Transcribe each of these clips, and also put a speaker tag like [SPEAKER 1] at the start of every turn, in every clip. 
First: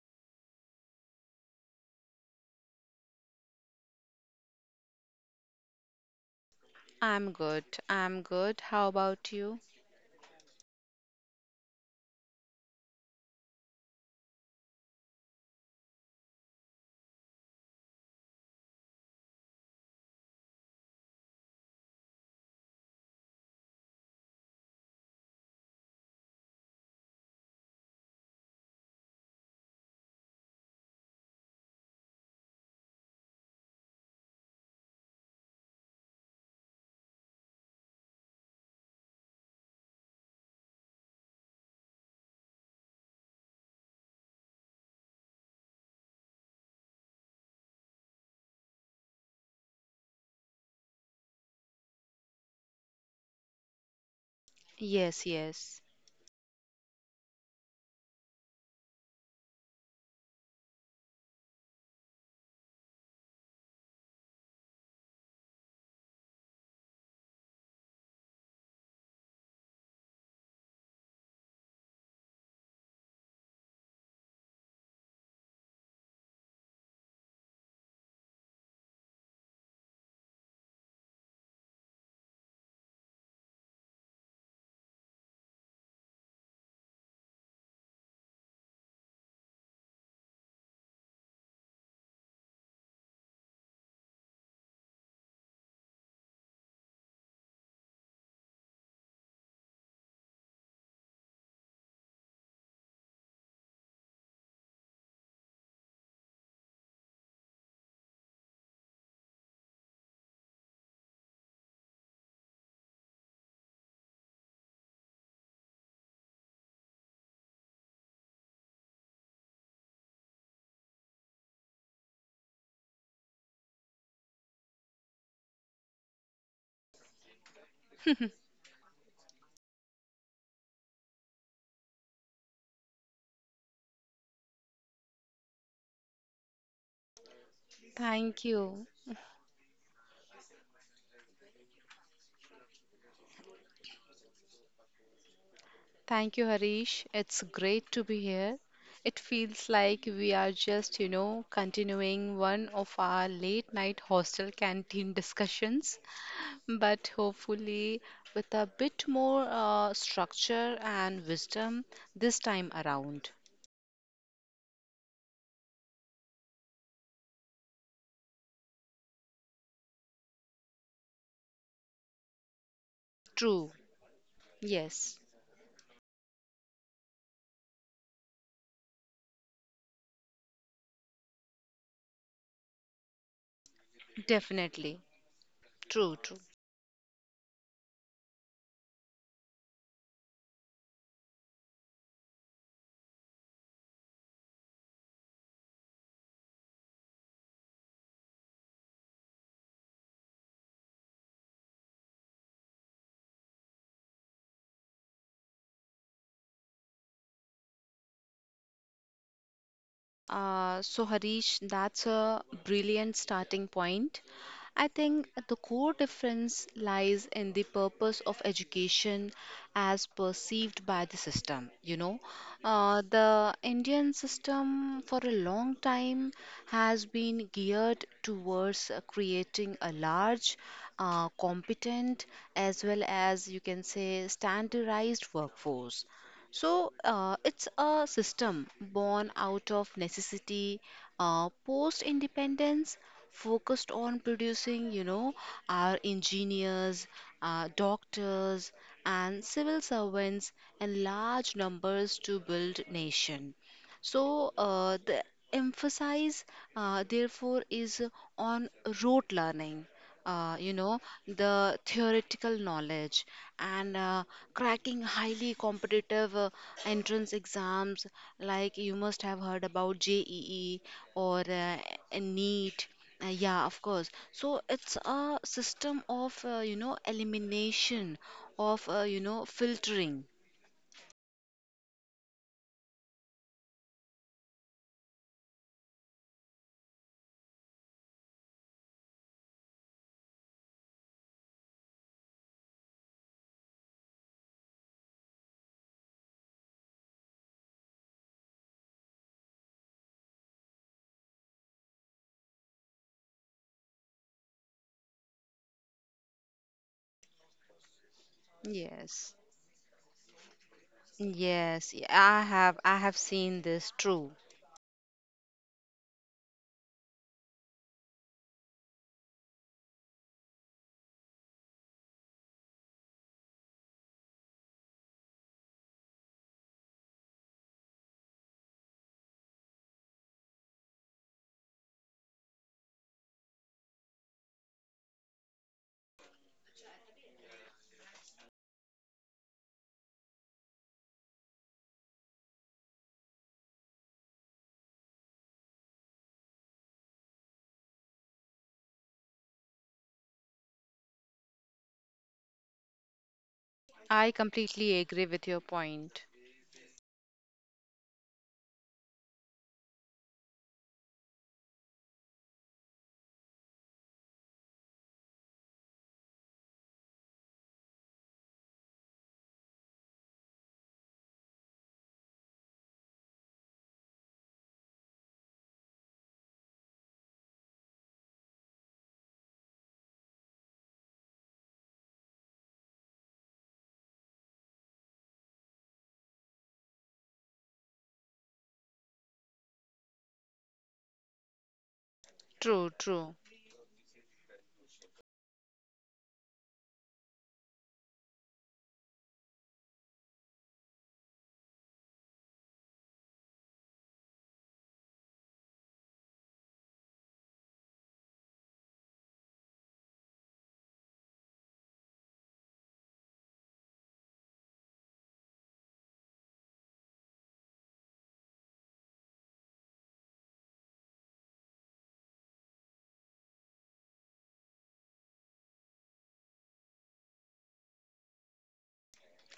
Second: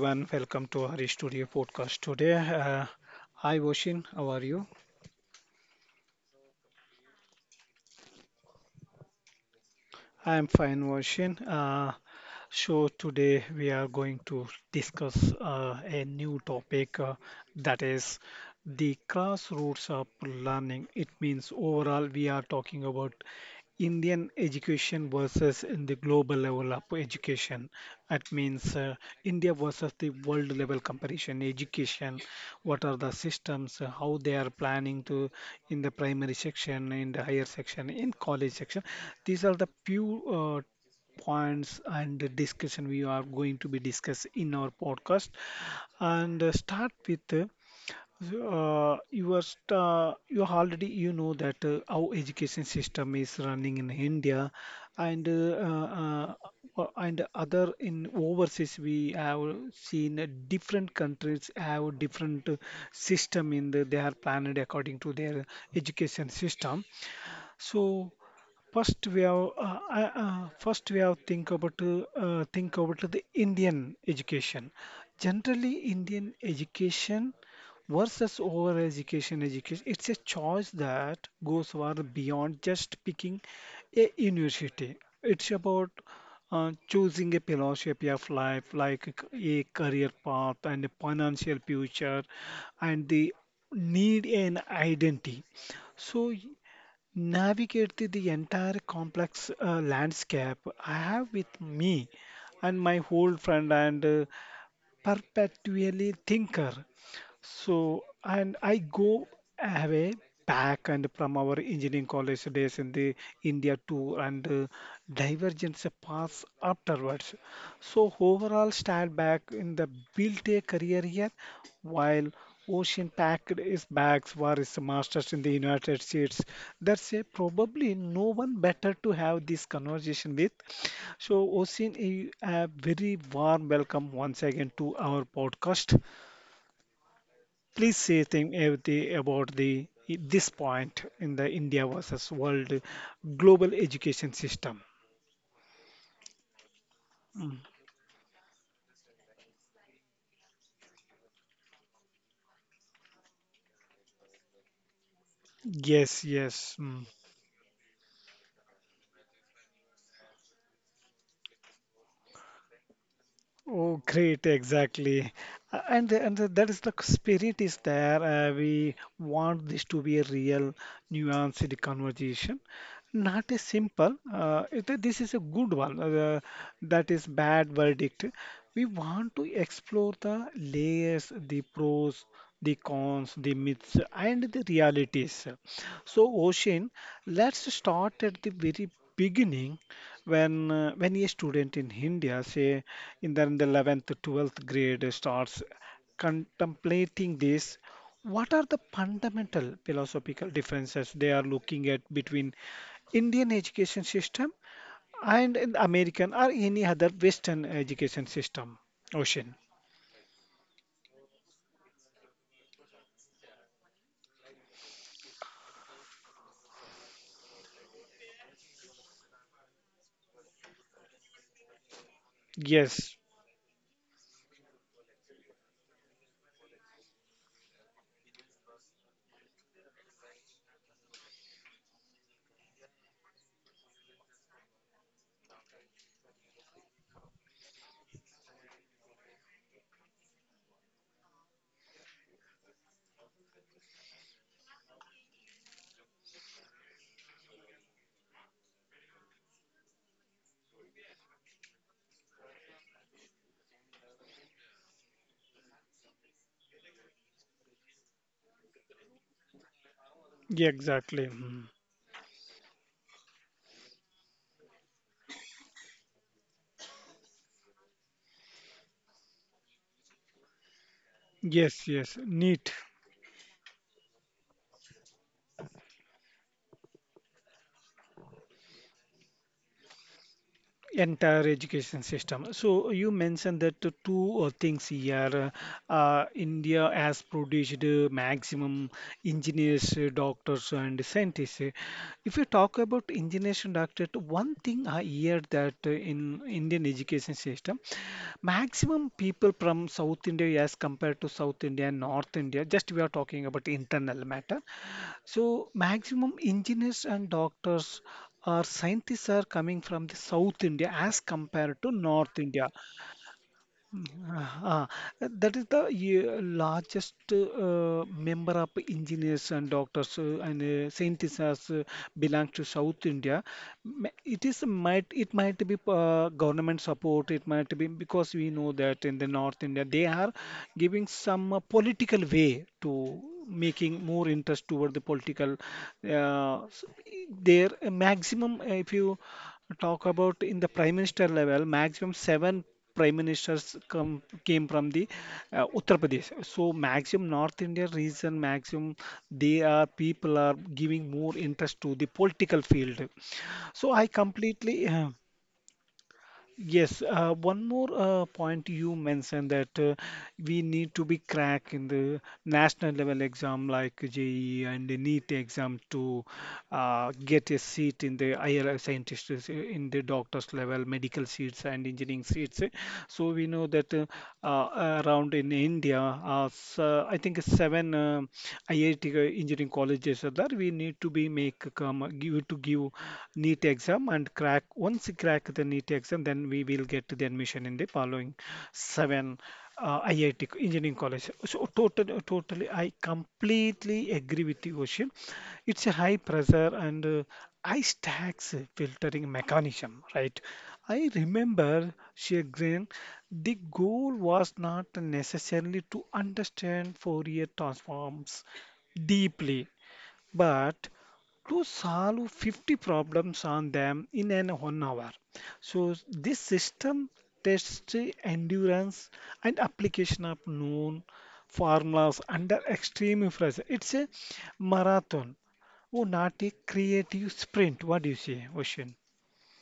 [SPEAKER 1] everyone, welcome to Hari Studio podcast today. Hi Voshin, how are you?
[SPEAKER 2] I'm good. I'm good. How about you?
[SPEAKER 1] I am fine, Voshin. So today we are going to discuss a new topic that is the grassroots of learning. It means overall we are talking about Indian education versus in the global level of education. That means India versus the world level comparison. Education, what are the systems, how they are planning to in the primary section, in the higher section, in college section. These are the few points and the discussion we are going to be discuss in our podcast. And Start with. You are sta You already you know that how education system is running in India
[SPEAKER 2] Yes,
[SPEAKER 1] and
[SPEAKER 2] yes.
[SPEAKER 1] uh, and other in overseas we have seen different countries have different system in they are planned according to their education system. So first we have think about the Indian education. Generally, Indian education versus over education, it's a choice that goes far beyond just picking a university. It's about choosing a philosophy of life, like a career path and a financial future, and the need an identity. So navigate the entire complex landscape. I have with me and my old friend and perpetually thinker. So, and I go away back and from our engineering college days in the India tour and divergence paths afterwards. So overall stand back in the built a career here while Ocean packed his bags for his masters in the United States. That's a probably no one better to have this conversation with. So, Osin, a very warm welcome once again to our podcast. Please say
[SPEAKER 2] Thank
[SPEAKER 1] thing
[SPEAKER 2] you.
[SPEAKER 1] everything about the this point in the India versus world global education system.
[SPEAKER 2] Thank you, Harish. It's
[SPEAKER 1] Mm.
[SPEAKER 2] great to be here. It feels like we are just, you know, continuing one of our late night hostel canteen discussions,
[SPEAKER 1] Yes, yes. Mm.
[SPEAKER 2] but hopefully with a bit more structure and wisdom this time around.
[SPEAKER 1] Oh, great, exactly. That is the spirit is there. We want this to be a real, nuanced conversation, not a
[SPEAKER 2] True.
[SPEAKER 1] simple, this
[SPEAKER 2] Yes,
[SPEAKER 1] is a good one, that is bad verdict. We want to explore the layers, the pros, the cons, the myths, and the
[SPEAKER 2] definitely.
[SPEAKER 1] realities.
[SPEAKER 2] True,
[SPEAKER 1] So,
[SPEAKER 2] true.
[SPEAKER 1] Ocean, let's start at the very beginning when a student in India, say in the 11th, 12th grade, starts contemplating this, what are the fundamental philosophical differences they are looking at between Indian education system and in American or any other Western education system? Ocean.
[SPEAKER 2] So, Harish, that's a brilliant starting point. I think the core difference lies in the purpose of education as perceived by the system. You know,
[SPEAKER 1] Yes.
[SPEAKER 2] the Indian system for a long time has been geared towards creating a large, competent, as well as you can say standardized workforce. So it's a system born out of necessity, post independence, focused on producing, you know, our engineers, doctors, and civil servants in large numbers to build nation. So the emphasis, therefore, is on rote learning,
[SPEAKER 1] Yeah,
[SPEAKER 2] you know,
[SPEAKER 1] exactly. Mhm.
[SPEAKER 2] the theoretical knowledge and cracking highly competitive entrance exams, like you must have heard about JEE or
[SPEAKER 1] Yes. Yes.
[SPEAKER 2] a
[SPEAKER 1] Neat.
[SPEAKER 2] NEET. Yeah, of course. So it's a system of, you know, elimination, of, you know, filtering.
[SPEAKER 1] Entire education system. So you mentioned that the two things here, India has produced maximum engineers, doctors, and scientists. If you talk about engineers and doctors, one thing I hear that in Indian education system, maximum people from South India as compared to South India and North India, just we are talking about internal matter. So maximum engineers and doctors or scientists
[SPEAKER 2] Yes,
[SPEAKER 1] are coming from the South India as compared to
[SPEAKER 2] yes,
[SPEAKER 1] North
[SPEAKER 2] I
[SPEAKER 1] India.
[SPEAKER 2] have I have seen this. True.
[SPEAKER 1] Ah, that is the yeah, largest member of engineers and doctors and scientists as, belong to South India. It is might be government support. It might be because we know that in the North India they are giving some political way to making more interest toward the political. Uh, s- their maximum, if you talk about in the prime minister level, maximum seven prime ministers come came from the Uttar Pradesh. So maximum North India region, maximum they are people are giving more interest to the political field. So I
[SPEAKER 2] I
[SPEAKER 1] completely
[SPEAKER 2] completely agree with your point.
[SPEAKER 1] Yes, one more point you mentioned that we need to be crack in the national level exam like JEE and the NEET exam to get a seat in the IR scientists in the doctors level, medical seats and engineering seats. So we know that around in India, I think seven IIT engineering colleges are there. We need to be make come give need to give NEET exam and crack. Once you crack the NEET exam, then we will get the admission in the following seven IIT engineering college. So totally, I
[SPEAKER 2] True, true.
[SPEAKER 1] completely agree with you, Ocean. It's a high pressure and ice tax filtering mechanism, right? I remember Shegreen, the goal was not necessarily to understand Fourier transforms deeply but to solve 50 problems on them in an 1 hour. So this system tests the endurance and application of known formulas under extreme pressure. It's a marathon, oh, not a creative sprint. What do you say, Ocean?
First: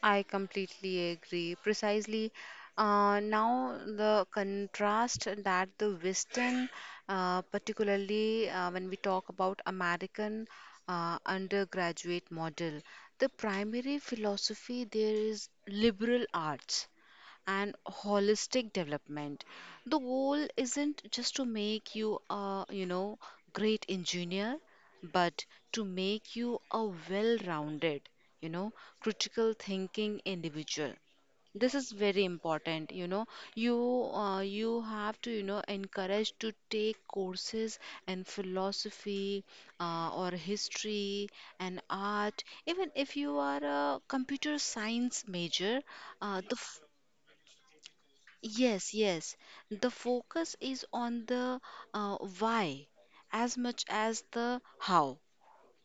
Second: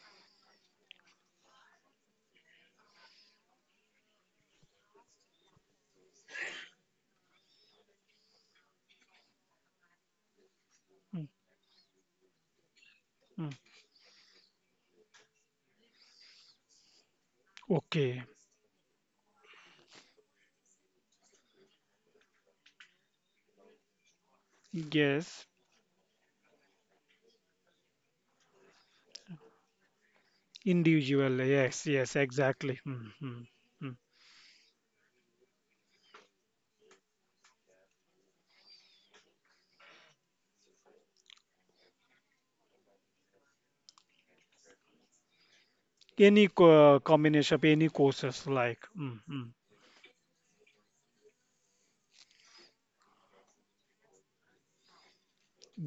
[SPEAKER 2] I completely agree. Precisely. Now, the contrast that the Western, particularly when we talk about American
[SPEAKER 1] Mm,
[SPEAKER 2] undergraduate model, the
[SPEAKER 1] mm.
[SPEAKER 2] primary philosophy there is liberal arts and
[SPEAKER 1] Okay.
[SPEAKER 2] holistic development. The goal isn't just to make you a, you know, great engineer,
[SPEAKER 1] Yes.
[SPEAKER 2] but to make you a well-rounded, you know, critical thinking individual.
[SPEAKER 1] Individual.
[SPEAKER 2] This
[SPEAKER 1] Yes.
[SPEAKER 2] is
[SPEAKER 1] Yes.
[SPEAKER 2] very
[SPEAKER 1] Exactly.
[SPEAKER 2] important, you
[SPEAKER 1] Mm,
[SPEAKER 2] know.
[SPEAKER 1] mm,
[SPEAKER 2] You
[SPEAKER 1] mm.
[SPEAKER 2] you have to, you know, encourage to take courses in philosophy or history and art. Even if you are a computer science major, uh,
[SPEAKER 1] Any
[SPEAKER 2] the f-
[SPEAKER 1] co combination of any courses like.
[SPEAKER 2] yes,
[SPEAKER 1] Mm,
[SPEAKER 2] yes.
[SPEAKER 1] mm.
[SPEAKER 2] The focus is on the why as much as the how.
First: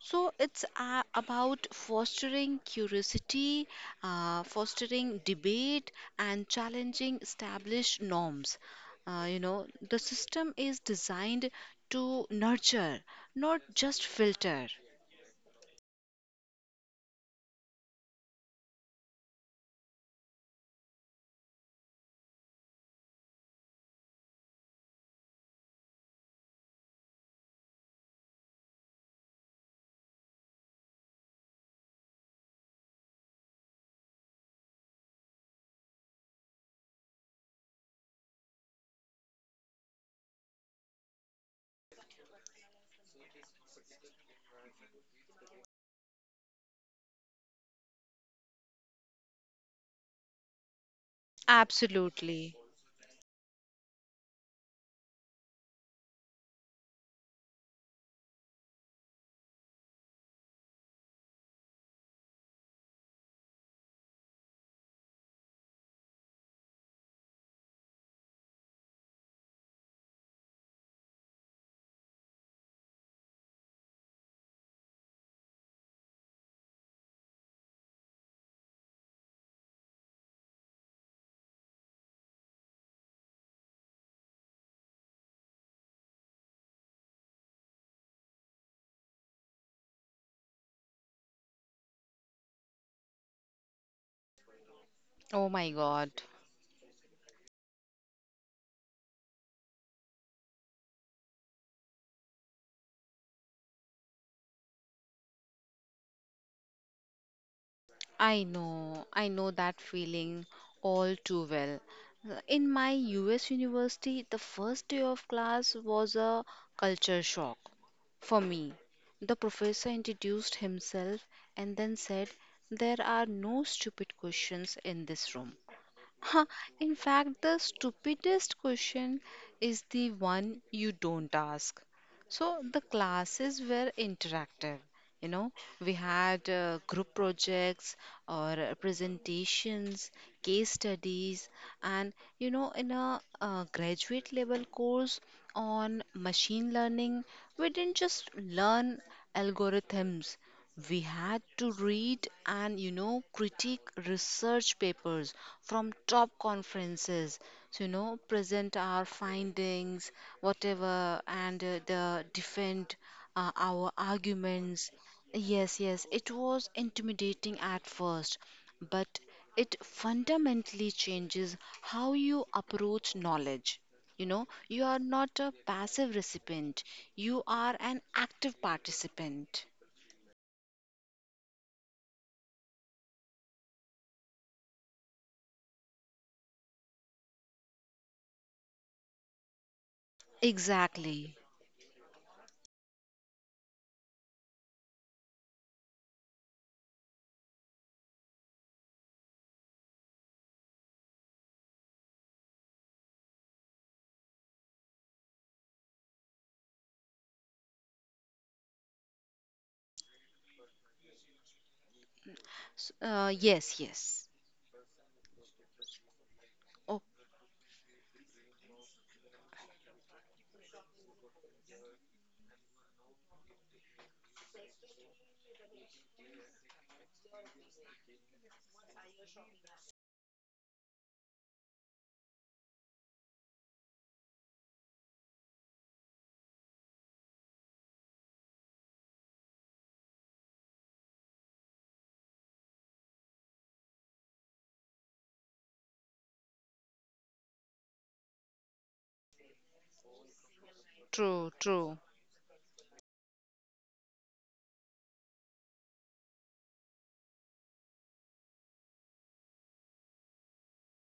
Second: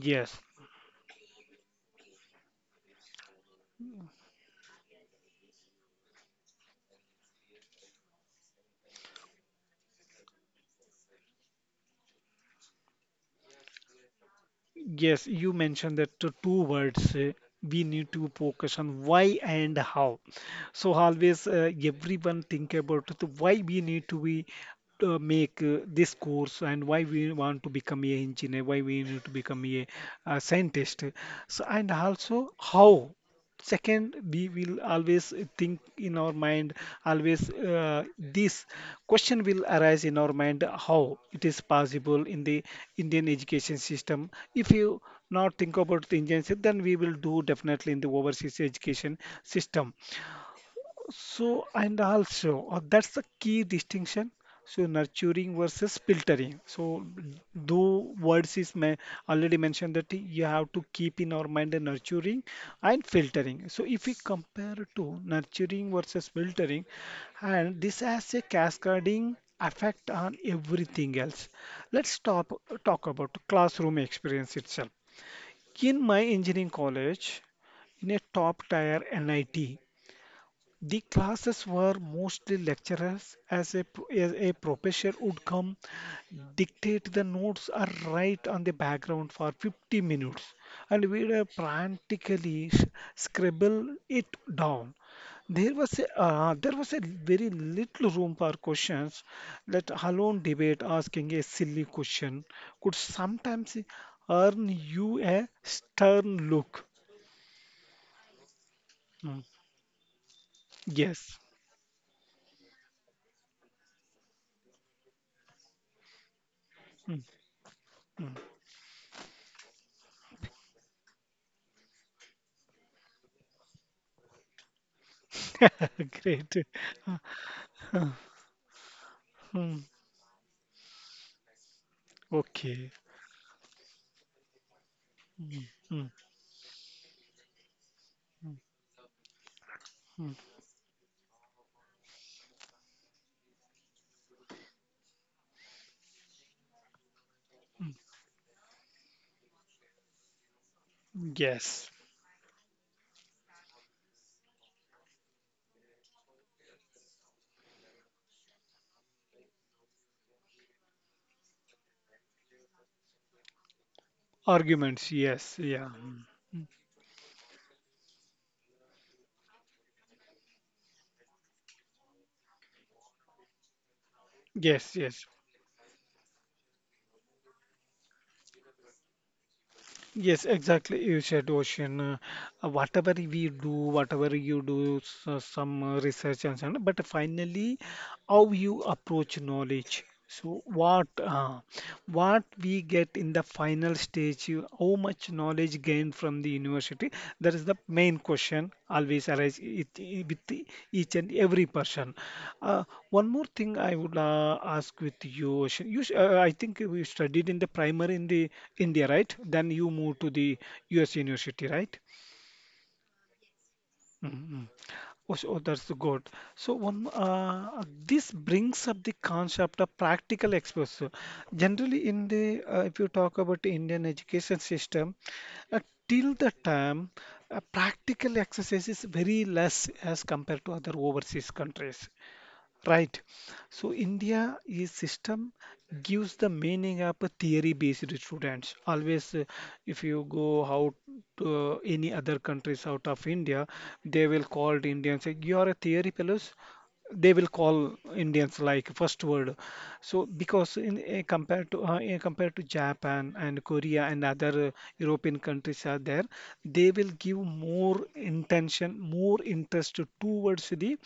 [SPEAKER 2] So it's about fostering curiosity, fostering debate, and challenging established norms. You know, the system is designed to nurture, not just filter.
[SPEAKER 1] Yes, you mentioned that the two words we need to focus on why and how. So always everyone think about the why we need to be make this course and why we want to become a engineer, why we need to become a, scientist. So and also how. Second, we will always think in our mind, always this question will arise in our mind how it is possible in the Indian education system. If you not think about the Indian system, then we will do definitely in the overseas education system. So, and
[SPEAKER 2] Absolutely.
[SPEAKER 1] also, that's the key distinction. So, nurturing versus filtering. So, though words is may already mentioned that you have to keep in our mind the nurturing and filtering. So, if we compare to nurturing versus filtering, and this has a cascading effect on everything else. Let's stop talk about classroom experience itself. In my engineering college, in a top tier NIT. The classes were mostly lecturers, as a, as a professor would come, dictate the notes or write on the background for 50 minutes, and we would practically scribble it down.
[SPEAKER 2] Oh my
[SPEAKER 1] There was
[SPEAKER 2] God.
[SPEAKER 1] there was a very little room for questions. Let alone debate, asking a silly question could sometimes earn you a stern look.
[SPEAKER 2] I
[SPEAKER 1] Mm.
[SPEAKER 2] know that feeling all
[SPEAKER 1] Yes.
[SPEAKER 2] too well. In my US university, the first day of class was a
[SPEAKER 1] Mm.
[SPEAKER 2] culture shock for me. The professor introduced himself and then said, "There are no stupid questions in this room. Huh,
[SPEAKER 1] Great.
[SPEAKER 2] in
[SPEAKER 1] Uh,
[SPEAKER 2] fact, the stupidest question
[SPEAKER 1] mm.
[SPEAKER 2] is the one you don't ask." So the
[SPEAKER 1] Okay.
[SPEAKER 2] classes were interactive. You know,
[SPEAKER 1] Mm,
[SPEAKER 2] we
[SPEAKER 1] mm,
[SPEAKER 2] had group projects
[SPEAKER 1] mm,
[SPEAKER 2] or presentations,
[SPEAKER 1] mm,
[SPEAKER 2] case studies, and, you know, in a graduate level course on machine learning, we
[SPEAKER 1] mm.
[SPEAKER 2] didn't just learn algorithms. We had to
[SPEAKER 1] Yes.
[SPEAKER 2] read and, you know, critique research papers from top conferences, so, you know, present our findings whatever and the defend our arguments.
[SPEAKER 1] Arguments. Yes.
[SPEAKER 2] Yes,
[SPEAKER 1] Yeah.
[SPEAKER 2] yes,
[SPEAKER 1] Mm,
[SPEAKER 2] it
[SPEAKER 1] mm.
[SPEAKER 2] was intimidating at first, but it fundamentally changes how you approach knowledge. You know, you
[SPEAKER 1] Yes.
[SPEAKER 2] are
[SPEAKER 1] Yes.
[SPEAKER 2] not a passive recipient, you are an active participant.
[SPEAKER 1] Yes. Exactly. You said ocean. Whatever we do, whatever you do, so some research and so on. But finally, how you approach knowledge. So what?
[SPEAKER 2] Exactly.
[SPEAKER 1] What we get in the final stage, how much knowledge gained from the university, that is the main question always arise with each and every person. Uh, One more thing I would ask with you, Ocean. You, I think you studied in the primary in the India, right? Then you moved to the US university, right?
[SPEAKER 2] Yes, yes.
[SPEAKER 1] Mm-hmm. Oh, so oh, that's good. So one,
[SPEAKER 2] Oh,
[SPEAKER 1] this brings up the concept of practical exposure. Generally, in the if you talk about the Indian education system, uh, till the time, practical exercise is very less as compared to other overseas countries. Right. So India is system gives the meaning of a theory-based students. Always, if you go out to any other countries out of India, they will call the Indians. Say, you are a theory fellows. They will call Indians like first word. So because in
[SPEAKER 2] true,
[SPEAKER 1] compared to
[SPEAKER 2] true.
[SPEAKER 1] compared to Japan and Korea and other European countries are there, they will give more intention, more interest towards the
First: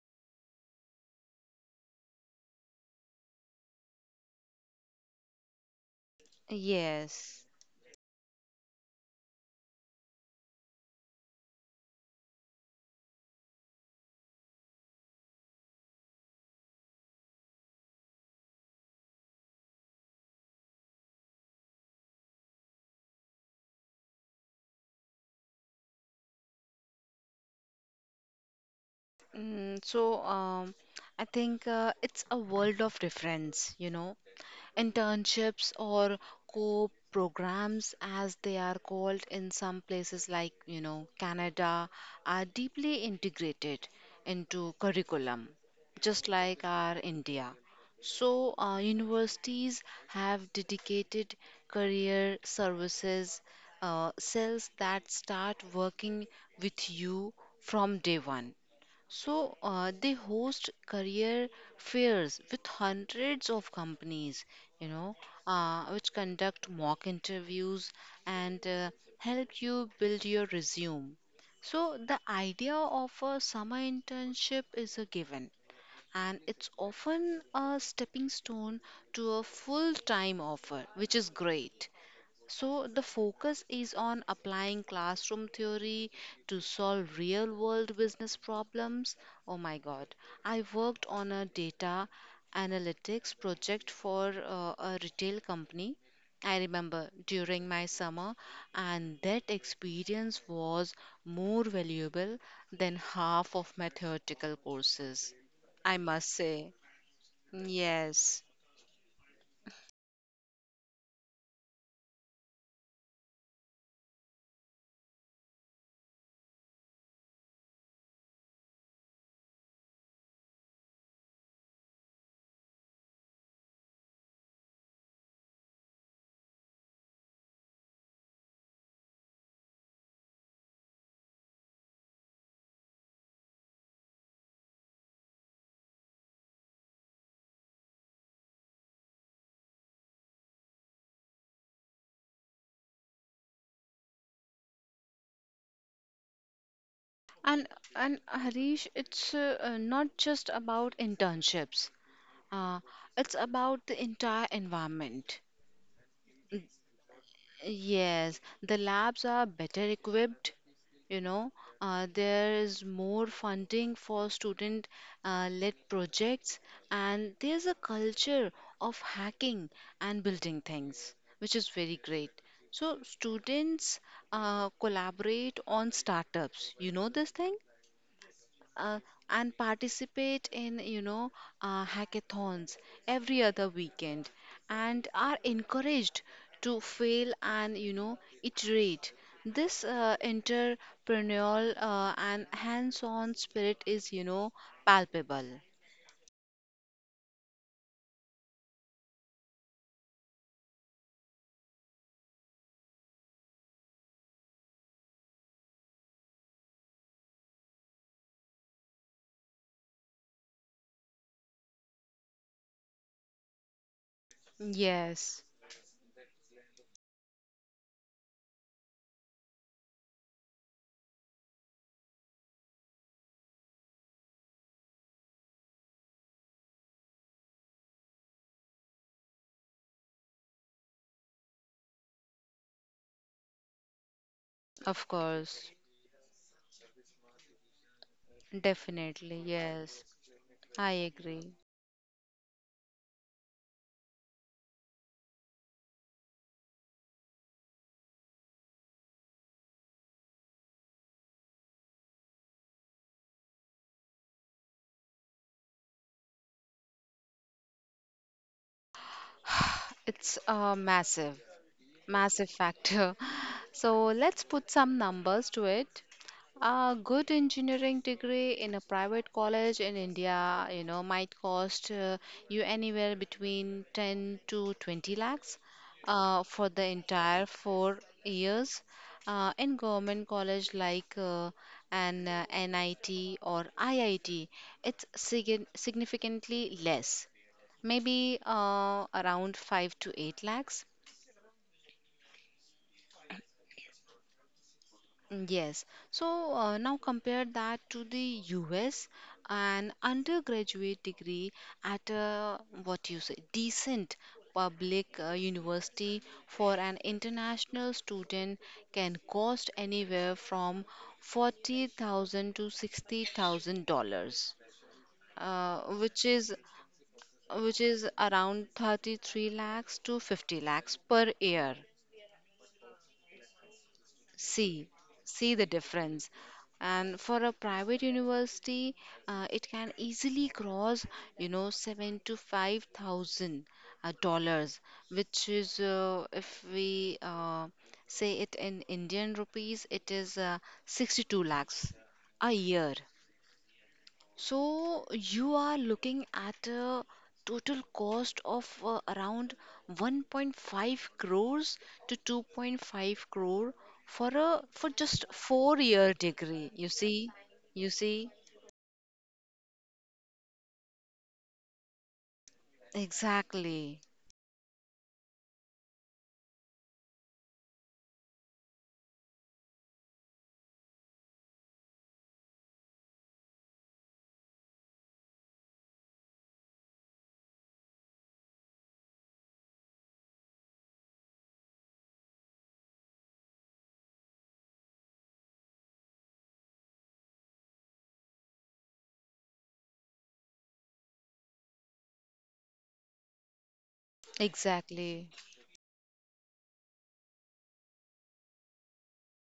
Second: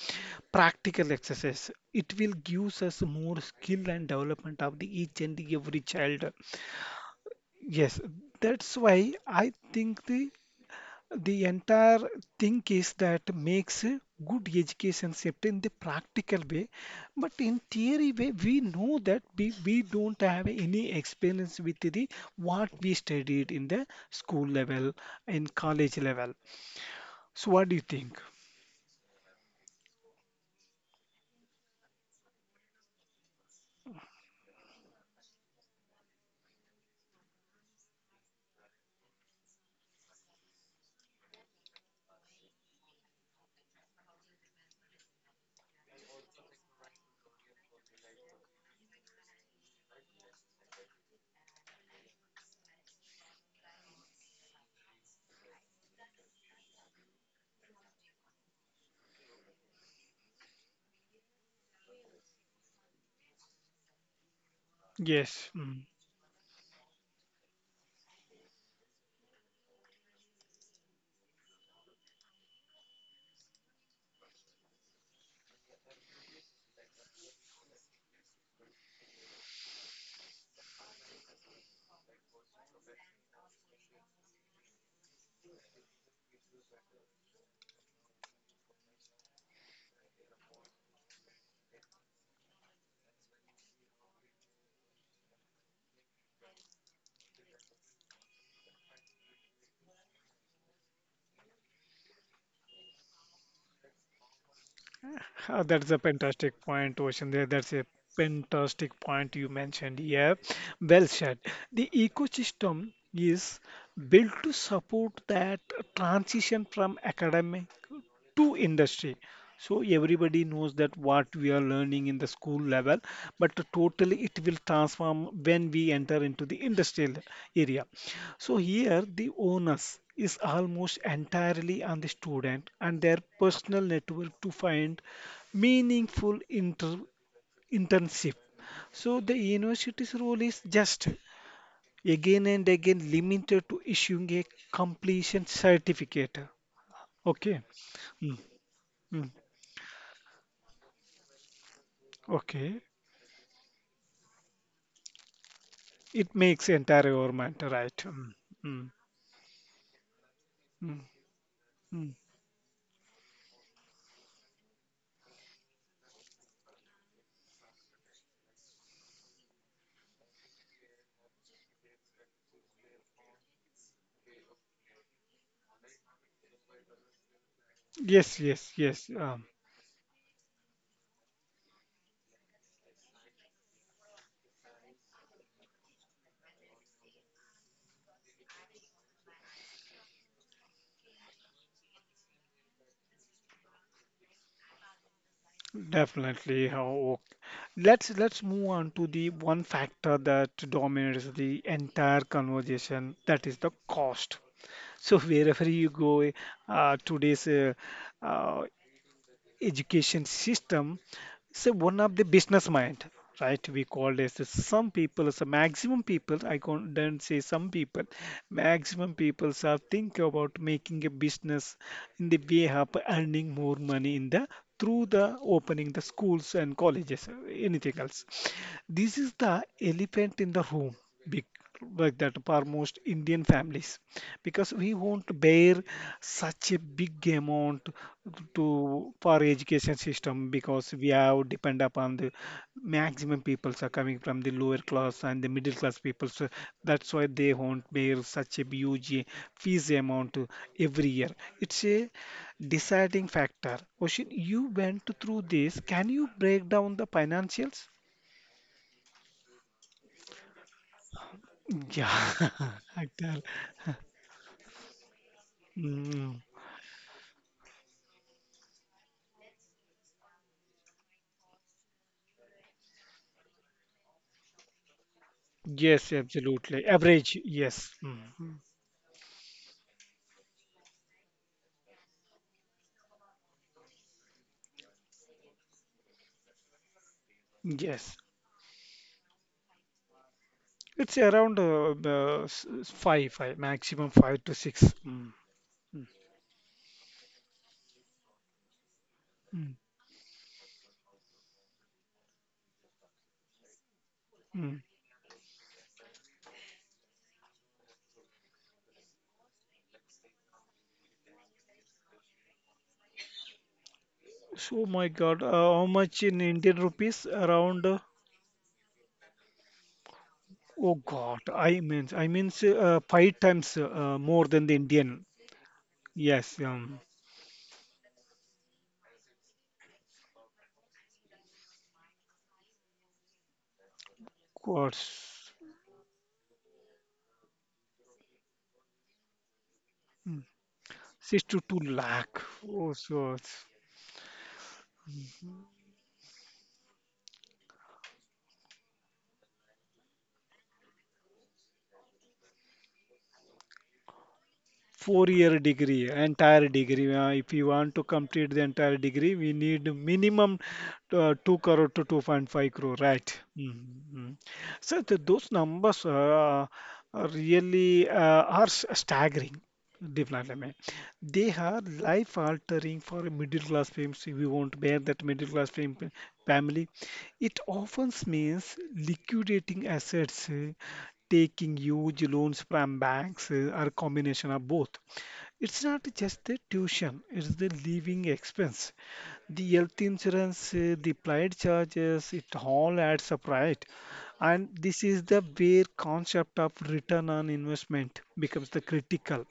[SPEAKER 1] practical exercise. It will gives us more skill and development of the each and the every child.
[SPEAKER 2] Yes.
[SPEAKER 1] Yes, that's why I think the entire thing is that makes a good education shift in the practical way, but in theory way we know that we don't have any experience with the what we studied in the school level in college level. So what do you think?
[SPEAKER 2] So I think it's a world of difference, you know. Internships or co programs, as they are called in some places like, you know, Canada, are deeply integrated into curriculum, just like our India. So, universities have dedicated career services cells that start working with you from day one. So they host career fairs with hundreds of companies, you know,
[SPEAKER 1] Yes. Hmm.
[SPEAKER 2] which conduct mock interviews and help you build your resume. So the idea of a summer internship is a given, and it's often a stepping stone to a full-time offer, which is great. So, the focus is on applying classroom theory to solve real world business problems. Oh my God. I worked on a data analytics project for a retail company, I remember, during my summer, and that experience was more valuable than half of my theoretical courses.
[SPEAKER 1] That's
[SPEAKER 2] I
[SPEAKER 1] a
[SPEAKER 2] must
[SPEAKER 1] fantastic
[SPEAKER 2] say,
[SPEAKER 1] point, Ocean. That's a
[SPEAKER 2] yes.
[SPEAKER 1] fantastic point you mentioned. Yeah, well said. The ecosystem is built to support that transition from academic to industry, so everybody knows that what we are learning in the school level but totally it will transform when we enter into the industrial area. So here the onus is almost entirely on the student and their personal network to find meaningful internship. So the university's role is just again and again limited to issuing a completion certificate. Okay.
[SPEAKER 2] And and
[SPEAKER 1] Mm,
[SPEAKER 2] Harish,
[SPEAKER 1] mm.
[SPEAKER 2] it's not just about internships.
[SPEAKER 1] Okay,
[SPEAKER 2] Uh, it's about the entire environment.
[SPEAKER 1] it
[SPEAKER 2] N-
[SPEAKER 1] makes entire environment right. Mm,
[SPEAKER 2] Yes, the
[SPEAKER 1] mm,
[SPEAKER 2] labs are better equipped.
[SPEAKER 1] mm,
[SPEAKER 2] You know,
[SPEAKER 1] mm.
[SPEAKER 2] there is more funding for student-led projects, and there's a culture of hacking and building things, which is very great. So students collaborate on startups. You know this thing?
[SPEAKER 1] Yes, yes,
[SPEAKER 2] uh,
[SPEAKER 1] yes.
[SPEAKER 2] and participate in, you know, hackathons every other weekend and are encouraged to fail and, you know, iterate. This entrepreneurial and hands-on spirit is, you know, palpable.
[SPEAKER 1] Definitely. Let's move on to the one factor that dominates the entire conversation. That is the cost. So wherever you go, today's uh, education system is one of the business mind, right? We call this some people,
[SPEAKER 2] Yes,
[SPEAKER 1] so maximum people don't say some people, maximum people are think about making a business in the way of earning more money in the through the opening the schools and colleges, anything else. This is the elephant in the room, big, like that for most Indian families, because we
[SPEAKER 2] of
[SPEAKER 1] won't
[SPEAKER 2] course.
[SPEAKER 1] bear such a big amount to
[SPEAKER 2] Definitely.
[SPEAKER 1] for
[SPEAKER 2] Yes,
[SPEAKER 1] education system
[SPEAKER 2] I
[SPEAKER 1] because we
[SPEAKER 2] agree.
[SPEAKER 1] have depend upon the maximum peoples are coming from the lower class and the middle class people. So that's why they won't bear such a huge fees amount every year. It's a deciding factor. Ocean, you went through this. Can you break down the financials?
[SPEAKER 2] It's massive.
[SPEAKER 1] Yeah,
[SPEAKER 2] Massive factor.
[SPEAKER 1] Akhtar.
[SPEAKER 2] So let's put some numbers to it.
[SPEAKER 1] Mm,
[SPEAKER 2] A good engineering degree in a private college in India, you know, might cost you anywhere between 10 to 20 lakhs
[SPEAKER 1] yes,
[SPEAKER 2] for the
[SPEAKER 1] absolutely. Average,
[SPEAKER 2] entire
[SPEAKER 1] yes.
[SPEAKER 2] four years. In government college like an NIT or IIT, it's significantly less,
[SPEAKER 1] Yes.
[SPEAKER 2] maybe around 5 to 8 lakhs.
[SPEAKER 1] It's around five, five, maximum five to six.
[SPEAKER 2] Mm, yes.
[SPEAKER 1] Mm,
[SPEAKER 2] So now compare that to the US,
[SPEAKER 1] mm,
[SPEAKER 2] an undergraduate degree at a, what you say, decent
[SPEAKER 1] mm.
[SPEAKER 2] public university for an international student can cost anywhere from $40,000 to $60,000,
[SPEAKER 1] So, my God,
[SPEAKER 2] uh,
[SPEAKER 1] how
[SPEAKER 2] which
[SPEAKER 1] much in
[SPEAKER 2] is
[SPEAKER 1] Indian rupees?
[SPEAKER 2] which
[SPEAKER 1] Around,
[SPEAKER 2] is around 33 lakhs to 50
[SPEAKER 1] oh
[SPEAKER 2] lakhs per
[SPEAKER 1] God,
[SPEAKER 2] year.
[SPEAKER 1] I means five times more than the
[SPEAKER 2] see
[SPEAKER 1] Indian.
[SPEAKER 2] see the difference.
[SPEAKER 1] Yes,
[SPEAKER 2] And for a private university it can easily cross, you know, seven to five thousand
[SPEAKER 1] of
[SPEAKER 2] dollars, which
[SPEAKER 1] course.
[SPEAKER 2] is, if we say it in Indian rupees, it is
[SPEAKER 1] Mm.
[SPEAKER 2] 62
[SPEAKER 1] Six to two
[SPEAKER 2] lakhs
[SPEAKER 1] lakh.
[SPEAKER 2] a
[SPEAKER 1] Oh,
[SPEAKER 2] year.
[SPEAKER 1] so it's
[SPEAKER 2] So you are looking at a total cost of around 1.5 crores to 2.5 crore for a for just
[SPEAKER 1] 4 year
[SPEAKER 2] four
[SPEAKER 1] degree,
[SPEAKER 2] year
[SPEAKER 1] entire
[SPEAKER 2] degree. You
[SPEAKER 1] degree.
[SPEAKER 2] see?
[SPEAKER 1] Uh, if you
[SPEAKER 2] You
[SPEAKER 1] want to
[SPEAKER 2] see?
[SPEAKER 1] complete the entire degree we need minimum 2 crore to 2.5 crore, right?
[SPEAKER 2] Exactly.
[SPEAKER 1] Mm-hmm. So those numbers are really are staggering. Definitely, man. They are life altering for a middle class family. So we won't bear that middle class family. It often means liquidating assets, eh, taking huge loans from banks, eh, or combination of both. It's not just the tuition, it's the living expense. The health insurance, eh, the plight charges, it all adds up, right? And this is
[SPEAKER 2] Exactly.
[SPEAKER 1] the where concept of return on investment becomes the critical.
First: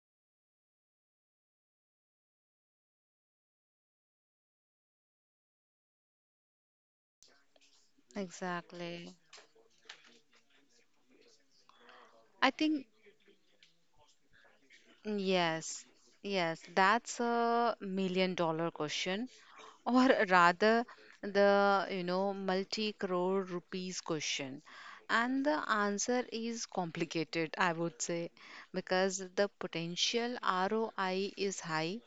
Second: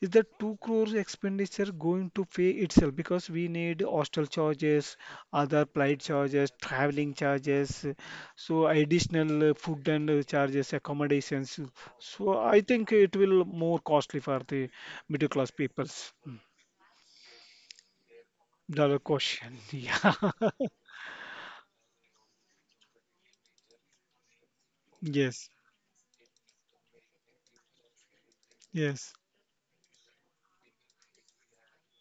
[SPEAKER 1] Is the 2 crores expenditure going to pay itself? Because we need hostel charges, other flight charges, traveling charges, so
[SPEAKER 2] Exactly.
[SPEAKER 1] additional food and charges, accommodations. So
[SPEAKER 2] I
[SPEAKER 1] I
[SPEAKER 2] think.
[SPEAKER 1] think it will more costly for the middle class
[SPEAKER 2] Yes,
[SPEAKER 1] peoples
[SPEAKER 2] yes, that's a million dollar
[SPEAKER 1] dollar
[SPEAKER 2] question,
[SPEAKER 1] question.
[SPEAKER 2] or
[SPEAKER 1] Yeah,
[SPEAKER 2] rather, the, you know, multi crore rupees question. And
[SPEAKER 1] yes,
[SPEAKER 2] the answer is complicated, I would say, because
[SPEAKER 1] yes.
[SPEAKER 2] the potential ROI is high,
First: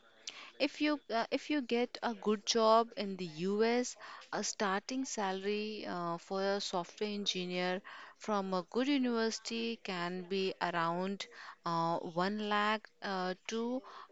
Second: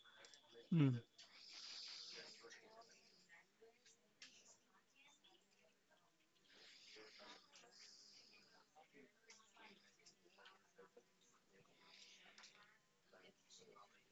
[SPEAKER 1] Mm.
[SPEAKER 2] if you get a good job in the US, a starting salary for a software engineer from a good university can be around 1 lakh to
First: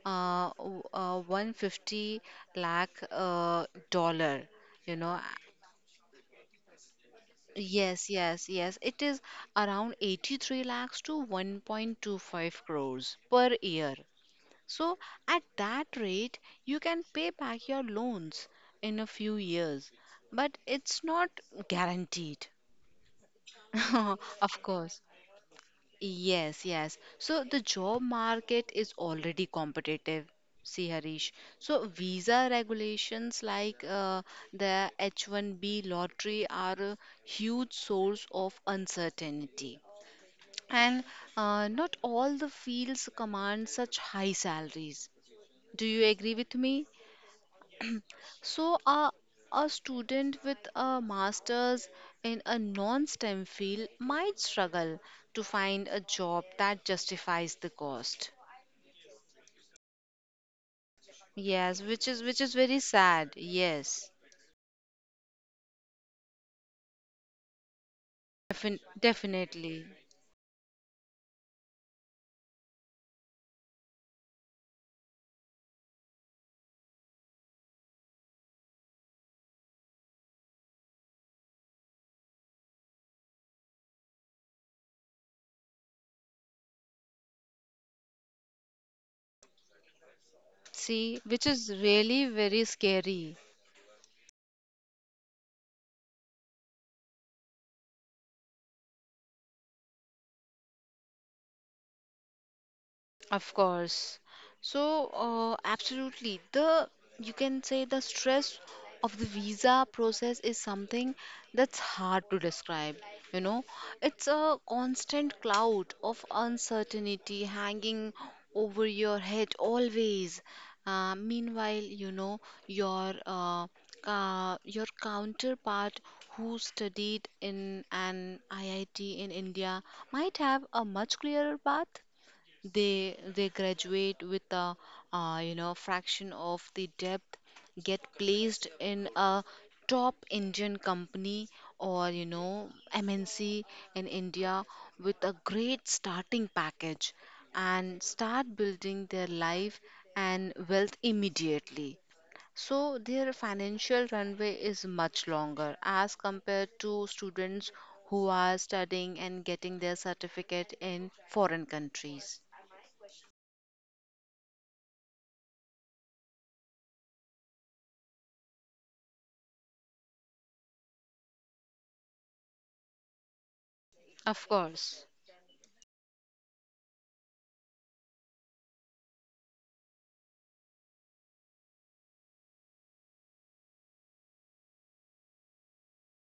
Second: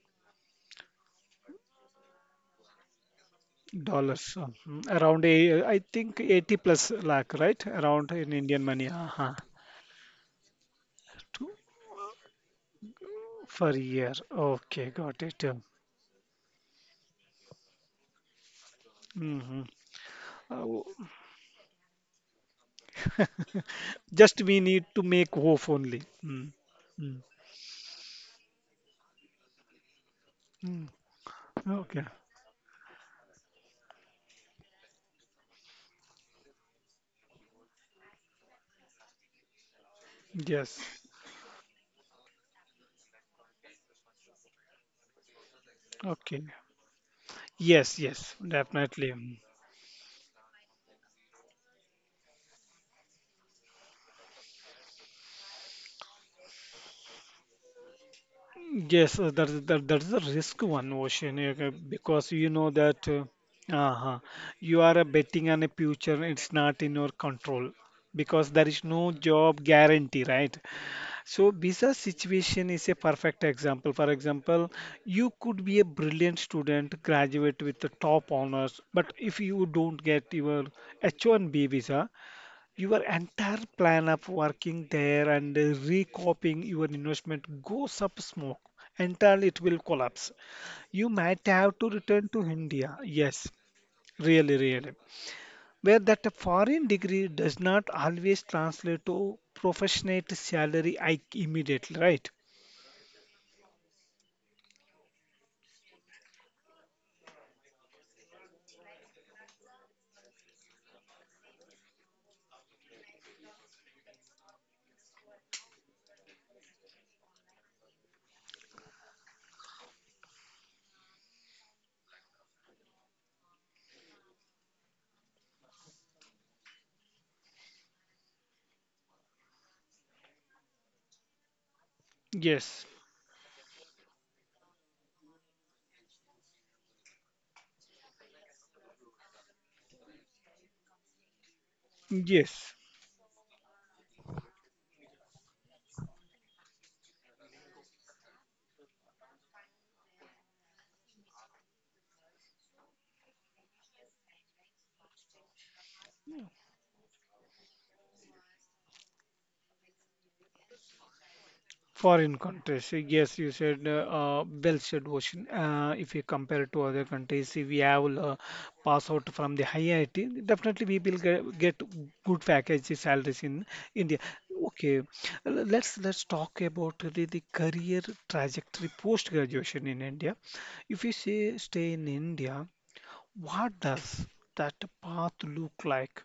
[SPEAKER 2] 150 lakh
[SPEAKER 1] Dollars
[SPEAKER 2] dollar,
[SPEAKER 1] mm,
[SPEAKER 2] you know.
[SPEAKER 1] around a, I think 80 plus lakh right
[SPEAKER 2] Yes,
[SPEAKER 1] around in
[SPEAKER 2] yes,
[SPEAKER 1] Indian
[SPEAKER 2] yes.
[SPEAKER 1] money.
[SPEAKER 2] It is
[SPEAKER 1] Uh-huh.
[SPEAKER 2] around 83 lakhs to
[SPEAKER 1] Two-
[SPEAKER 2] 1.25 crores per
[SPEAKER 1] for a
[SPEAKER 2] year.
[SPEAKER 1] year. Okay,
[SPEAKER 2] So,
[SPEAKER 1] got
[SPEAKER 2] at
[SPEAKER 1] it.
[SPEAKER 2] that rate, you can pay back your loans in a few
[SPEAKER 1] Hmm.
[SPEAKER 2] years, but
[SPEAKER 1] Oh.
[SPEAKER 2] it's not guaranteed.
[SPEAKER 1] Just we
[SPEAKER 2] Of
[SPEAKER 1] need to
[SPEAKER 2] course.
[SPEAKER 1] make hope only. Mm.
[SPEAKER 2] Yes, yes.
[SPEAKER 1] Mm.
[SPEAKER 2] So, the job market is already competitive.
[SPEAKER 1] Mm.
[SPEAKER 2] See, Harish. So,
[SPEAKER 1] Okay.
[SPEAKER 2] visa regulations like the H1B lottery are a huge source of uncertainty.
[SPEAKER 1] Yes.
[SPEAKER 2] And not all the fields command such high salaries. Do you
[SPEAKER 1] Okay.
[SPEAKER 2] agree with me?
[SPEAKER 1] Yes, yes,
[SPEAKER 2] So,
[SPEAKER 1] definitely. Mm.
[SPEAKER 2] a student with a master's in a non STEM field might struggle to find a job that justifies the cost.
[SPEAKER 1] Yes, that is a risk one, Ocean,
[SPEAKER 2] Yes, which is
[SPEAKER 1] because
[SPEAKER 2] which
[SPEAKER 1] you
[SPEAKER 2] is
[SPEAKER 1] know
[SPEAKER 2] very
[SPEAKER 1] that uh,
[SPEAKER 2] sad. Yes,
[SPEAKER 1] uh you are betting on a future, it's not in your control because there is no job
[SPEAKER 2] definitely.
[SPEAKER 1] guarantee, right? So visa situation is a perfect example. For example, you could be a brilliant student, graduate with the top honors, but if you don't get your H-1B visa, your entire plan of working there and recopying your investment goes up smoke. Entirely, it will collapse. You
[SPEAKER 2] See,
[SPEAKER 1] might
[SPEAKER 2] which is
[SPEAKER 1] have to return
[SPEAKER 2] really
[SPEAKER 1] to
[SPEAKER 2] very
[SPEAKER 1] India.
[SPEAKER 2] scary.
[SPEAKER 1] Yes, really, really. Where that foreign degree does not always translate to professional salary hike immediately, right?
[SPEAKER 2] Of course. So, absolutely. The You can say the stress of the visa process is something that's hard to describe. You know, it's a constant cloud of uncertainty hanging over your head always. Meanwhile, you know, your uh, your counterpart who studied in an IIT in India might have a much clearer path.
[SPEAKER 1] Yes,
[SPEAKER 2] They graduate with a, you know, fraction of the depth, get placed in a top Indian company or, you
[SPEAKER 1] yes.
[SPEAKER 2] know, MNC in India with a great starting package, and start building their life and wealth immediately. So their financial runway is much longer as compared to students who are studying and getting their certificate in foreign
[SPEAKER 1] Foreign
[SPEAKER 2] countries.
[SPEAKER 1] countries, yes, you said well said, Ocean. If you compare to other countries, if we have pass out from the IT, definitely we will get good packages, salaries in India.
[SPEAKER 2] Of
[SPEAKER 1] Okay,
[SPEAKER 2] course.
[SPEAKER 1] let's talk about the career trajectory post graduation in India. If you say stay in India. What does that path look like?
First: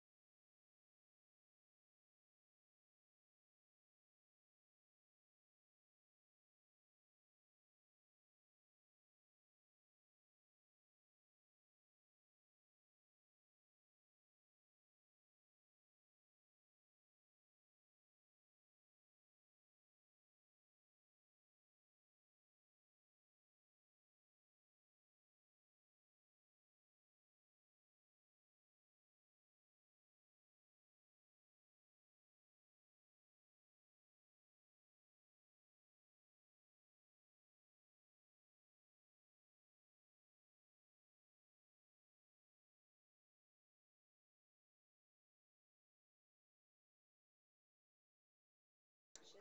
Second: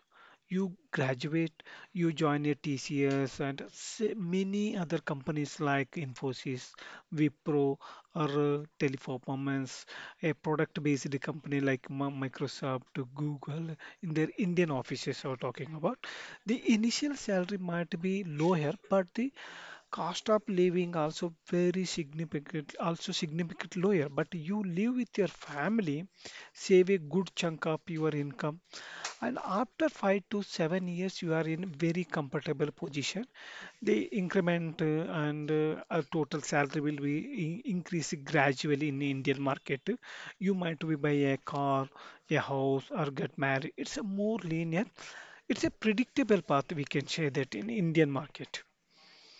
[SPEAKER 1] You graduate, you join a TCS and many other companies like Infosys, Wipro, or Teleperformance, a product-based company like Microsoft, Google, in their Indian offices are talking about. The initial salary might be lower, but the cost of living also very significant, also significant lower, but you live with your family, save a good chunk of your income. And after 5 to 7 years, you are in very comfortable position. The increment and our total salary will be in increasing gradually in Indian market. You might be buy a car, a house, or get married. It's a more linear. It's a predictable path. We can say that in Indian market.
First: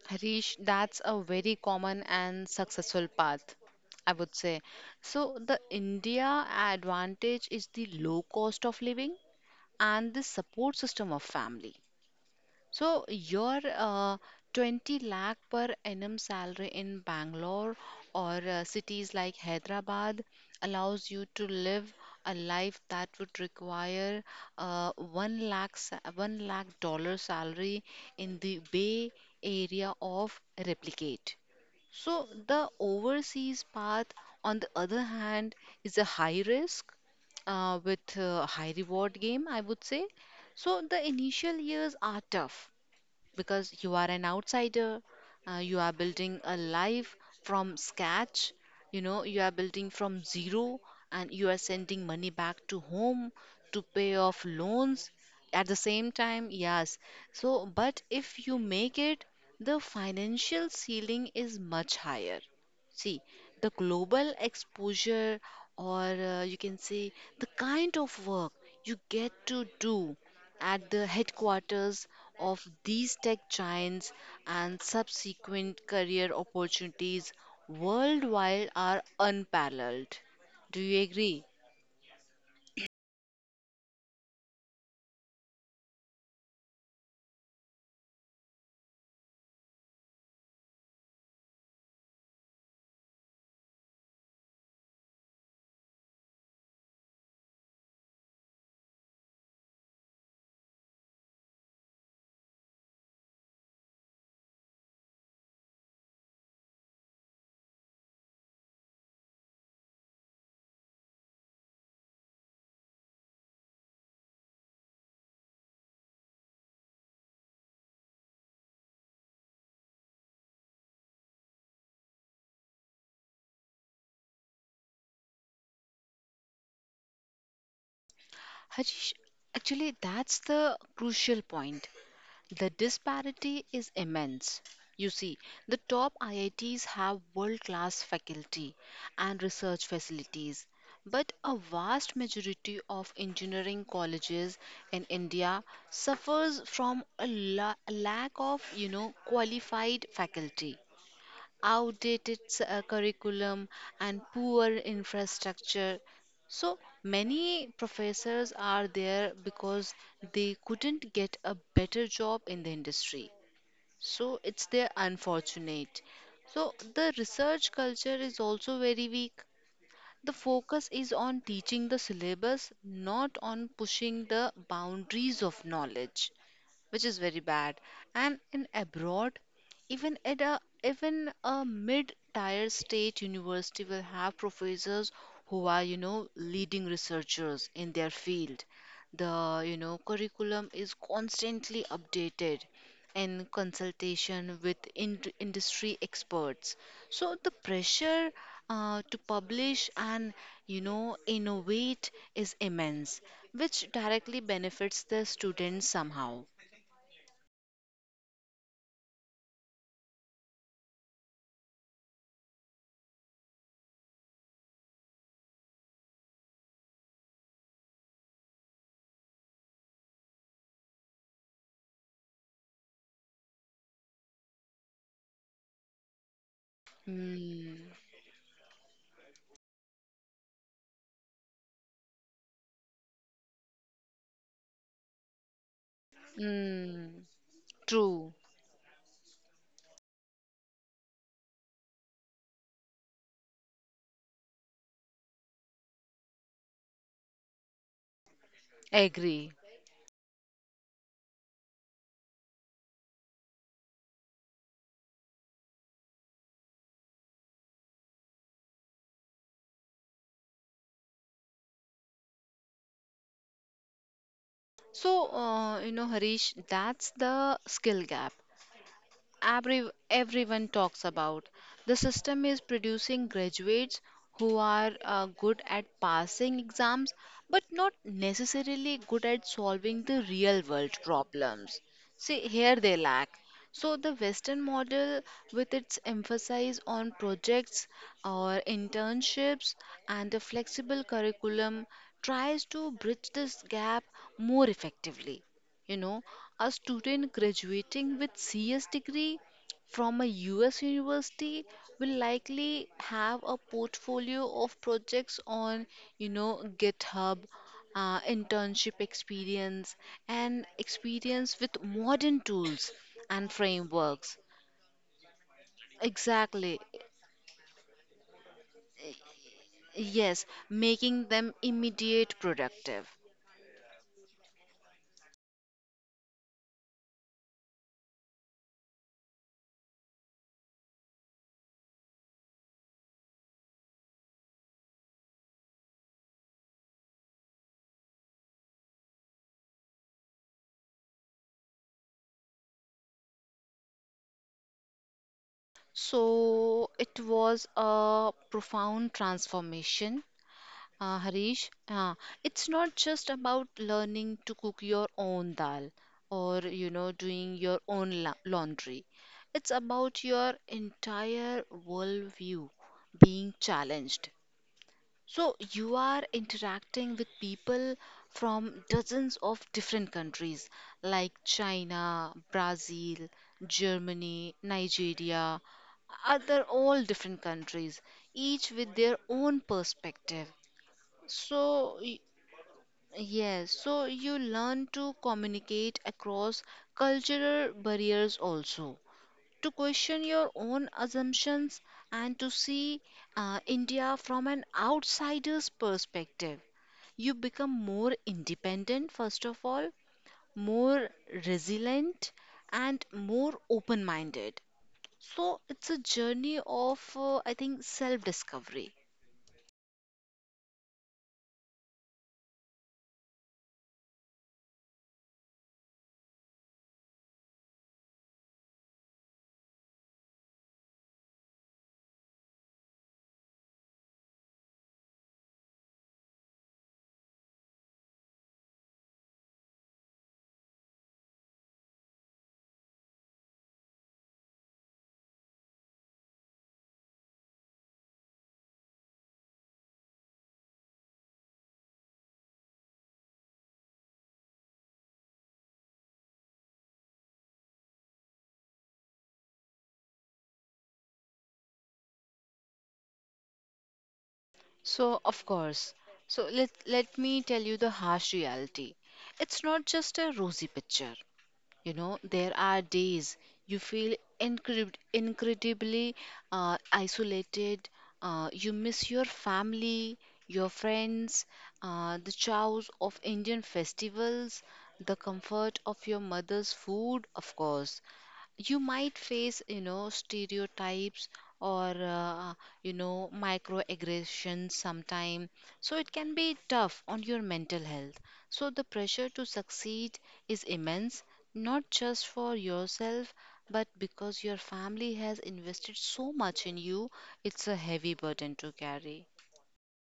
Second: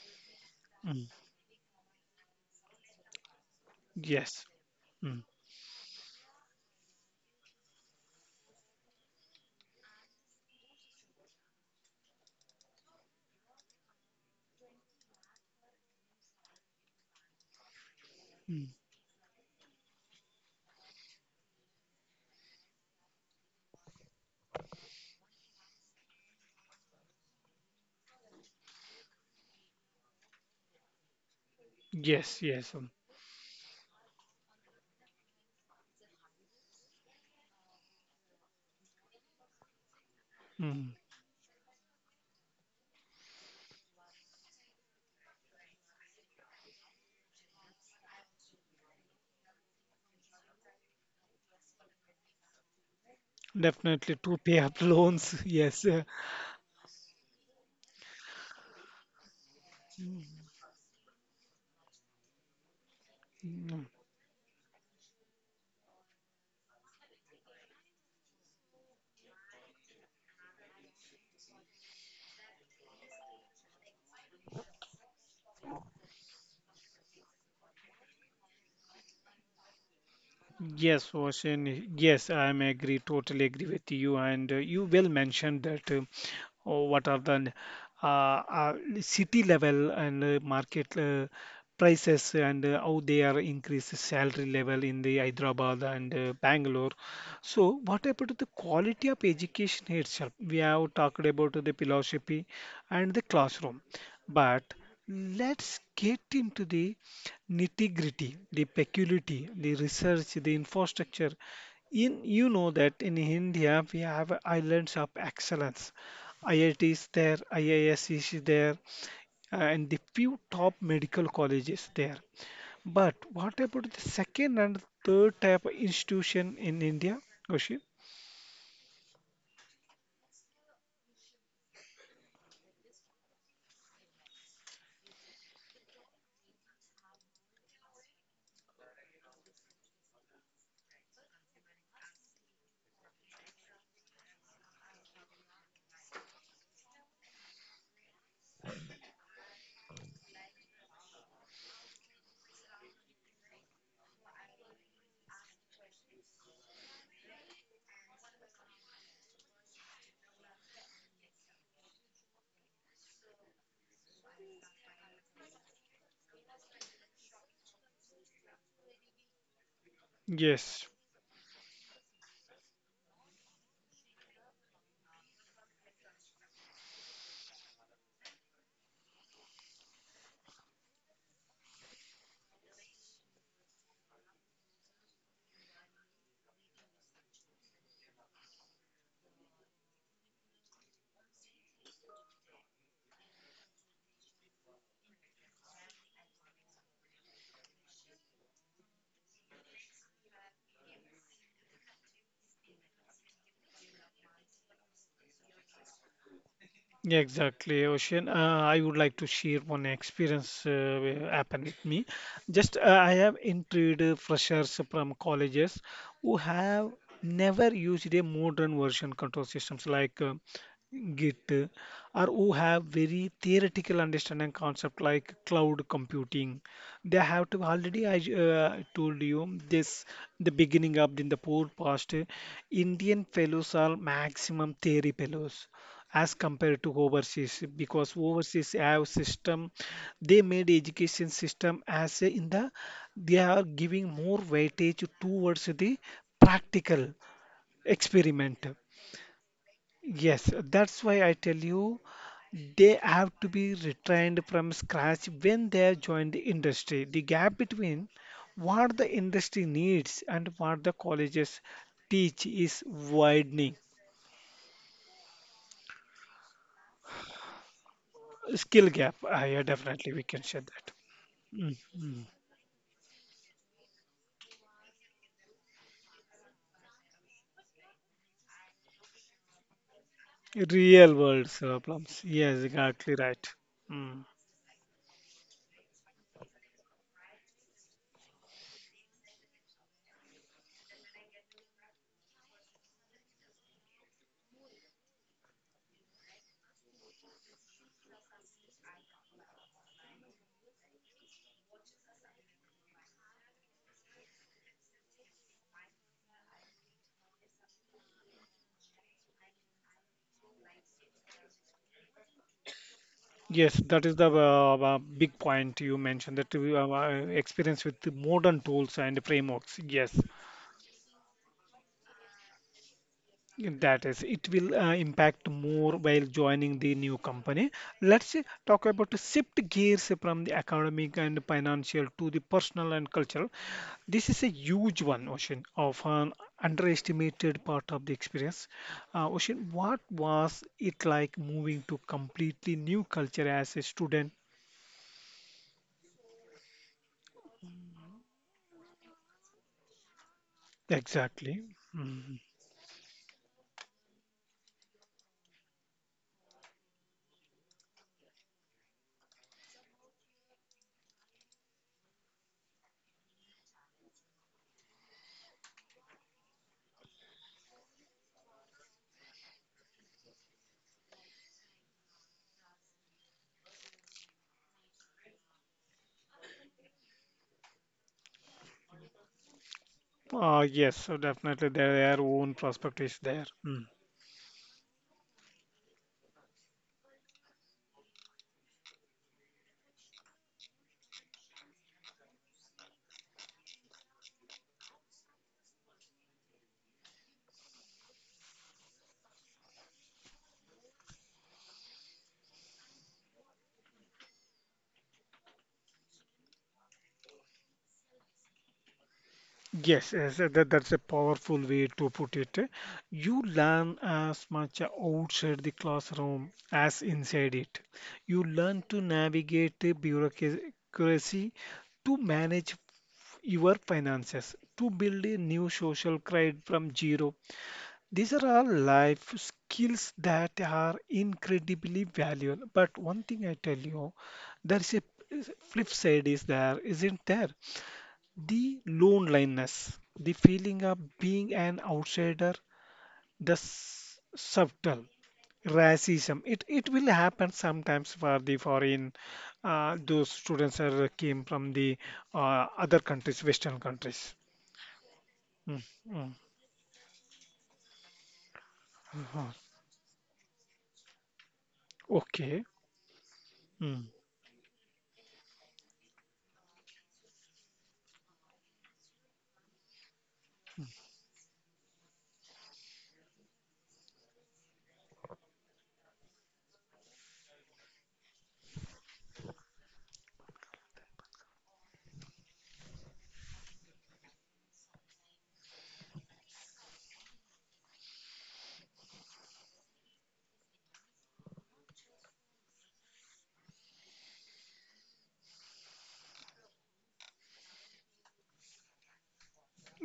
[SPEAKER 2] Harish, that's
[SPEAKER 1] Mm.
[SPEAKER 2] a very common and successful path, I would
[SPEAKER 1] Yes.
[SPEAKER 2] say.
[SPEAKER 1] Mm.
[SPEAKER 2] So, the India advantage is the low cost of living and the support system of family. So your 20 lakh per annum salary in Bangalore or
[SPEAKER 1] Mm.
[SPEAKER 2] cities like Hyderabad allows you to live a life that would require 1 lakh 1 lakh dollar salary in the Bay Area of replicate. So
[SPEAKER 1] Yes,
[SPEAKER 2] the
[SPEAKER 1] yes.
[SPEAKER 2] overseas path, on the other hand, is a high risk with a high reward game, I would say. So
[SPEAKER 1] Mm.
[SPEAKER 2] the initial years are tough because you are an outsider, you are building a life from scratch, you know, you are building from zero, and you are sending money back to home to pay
[SPEAKER 1] Definitely to
[SPEAKER 2] off
[SPEAKER 1] pay up
[SPEAKER 2] loans
[SPEAKER 1] loans.
[SPEAKER 2] at the
[SPEAKER 1] Yes.
[SPEAKER 2] same time. Yes. So but if you make it, the financial ceiling is much higher. See, the
[SPEAKER 1] Mm.
[SPEAKER 2] global exposure, or, you can say, the kind of work you get to do at the headquarters of these tech giants and subsequent career opportunities worldwide are unparalleled. Do you
[SPEAKER 1] Yes,
[SPEAKER 2] agree?
[SPEAKER 1] Vashen. Yes, I am agree, totally agree with you. And you well mentioned that oh, what are the uh, uh, city level and market prices and how they are increased salary level in the Hyderabad and Bangalore. So, what about the quality of education itself? We have talked about the philosophy and the classroom. But let's get into the nitty-gritty, the peculiarity, the research, the infrastructure. In you know that in India we have islands of excellence. IIT is there, IIS is there, and the few top medical colleges there. But what about the second and third type of institution in India, Goshi?
[SPEAKER 2] Hajish, actually, that's the crucial point. The disparity is immense. You see, the top IITs have world class faculty and research facilities, but a vast majority of engineering colleges in India suffers from a lack of, you know, qualified faculty, outdated curriculum, and poor infrastructure. So many professors are there because they couldn't get a better job in the industry. So it's their unfortunate. So the research culture is also very weak. The
[SPEAKER 1] Yes.
[SPEAKER 2] focus is on teaching the syllabus, not on pushing the boundaries of knowledge, which is very bad. And in abroad, even at a mid-tier state university, will have professors who are, you know, leading researchers in their field. The, you know, curriculum is constantly updated in consultation with industry experts. So the pressure to publish and, you know, innovate is immense, which directly benefits the students somehow.
[SPEAKER 1] Yeah, exactly, Ocean. I would like to share one experience where happened with me. Just I have interviewed freshers from colleges who have never used a modern version control systems like Git, or who have very theoretical understanding concept like cloud computing. They have to already
[SPEAKER 2] Mm,
[SPEAKER 1] I told you this the beginning of in the podcast. Uh, Indian fellows are maximum theory fellows as compared to
[SPEAKER 2] mm,
[SPEAKER 1] overseas because
[SPEAKER 2] true,
[SPEAKER 1] overseas have system they made education system as a, in the they are giving more weightage towards the practical experiment.
[SPEAKER 2] agree.
[SPEAKER 1] Yes, that's why I tell you they have to be retrained from scratch when they have joined the industry. The gap between what the industry needs and what the colleges teach is widening.
[SPEAKER 2] So, you know, Harish, that's the skill gap
[SPEAKER 1] Skill gap yeah, definitely we can share that.
[SPEAKER 2] everyone talks about.
[SPEAKER 1] Mm,
[SPEAKER 2] The
[SPEAKER 1] mm.
[SPEAKER 2] system is producing graduates who are good at passing exams but not necessarily good at solving the real
[SPEAKER 1] Real
[SPEAKER 2] world
[SPEAKER 1] world
[SPEAKER 2] problems.
[SPEAKER 1] problems. Yes,
[SPEAKER 2] See, here
[SPEAKER 1] exactly
[SPEAKER 2] they
[SPEAKER 1] right.
[SPEAKER 2] lack.
[SPEAKER 1] Mm.
[SPEAKER 2] So, the Western model, with its emphasis on projects or internships and a flexible curriculum, tries to bridge this gap more effectively. You know, a student graduating with CS degree from a US university will likely have a portfolio of projects on, you know, GitHub, internship experience, and experience with modern tools and
[SPEAKER 1] Yes, that is the
[SPEAKER 2] frameworks.
[SPEAKER 1] big point you mentioned that we
[SPEAKER 2] Exactly.
[SPEAKER 1] experience with the modern tools and frameworks. Yes,
[SPEAKER 2] Yes, making them immediate productive.
[SPEAKER 1] that is, it will impact more while joining the new company. Let's talk about the shift gears from the academic and financial to the personal and cultural. This is a huge one, Ocean, of an underestimated part of the experience. Ocean, what was it like moving to completely new culture as a student?
[SPEAKER 2] So it was a profound transformation.
[SPEAKER 1] Exactly.
[SPEAKER 2] Harish,
[SPEAKER 1] Mm.
[SPEAKER 2] it's not just about learning to cook your own dal or, you know, doing your own la laundry. It's about your entire worldview being challenged. So you are interacting with people from dozens of different countries like China, Brazil, Germany, Nigeria, other all different countries, each with their own perspective.
[SPEAKER 1] Yes, so definitely
[SPEAKER 2] so,
[SPEAKER 1] there
[SPEAKER 2] y-
[SPEAKER 1] are own perspectives there.
[SPEAKER 2] yes,
[SPEAKER 1] Mm-hmm.
[SPEAKER 2] so you learn to communicate across cultural barriers also, to question your own assumptions, and to see India from an outsider's perspective. You become more independent, first of all, more resilient, and more open minded. So, it's a journey of, I think, self discovery.
[SPEAKER 1] Yes, yes, that, that's a powerful way to put it. You learn as much outside the classroom as inside it. You learn to navigate the bureaucracy, to manage your finances, to build a new social credit from zero. These are all life skills that are incredibly valuable. But one thing I tell you, there is a flip side is there, isn't there? The loneliness, the feeling of being an outsider, the subtle racism. It will happen sometimes for the foreign those students are came from the other countries, Western countries.
[SPEAKER 2] So, of
[SPEAKER 1] Mm,
[SPEAKER 2] course.
[SPEAKER 1] mm,
[SPEAKER 2] So, let me tell you the harsh reality.
[SPEAKER 1] mhm.
[SPEAKER 2] It's not just a rosy picture. You know, there
[SPEAKER 1] Okay.
[SPEAKER 2] are days you
[SPEAKER 1] Hmm.
[SPEAKER 2] feel incredibly isolated. You miss your family, your friends, the chows of Indian festivals, the comfort of your mother's food, of course. You might face, you know, stereotypes or, you know, microaggressions sometime. So it can be tough on your mental health. So the pressure to succeed is immense, not just for yourself, but because your family has invested so much in you, it's a heavy burden to carry.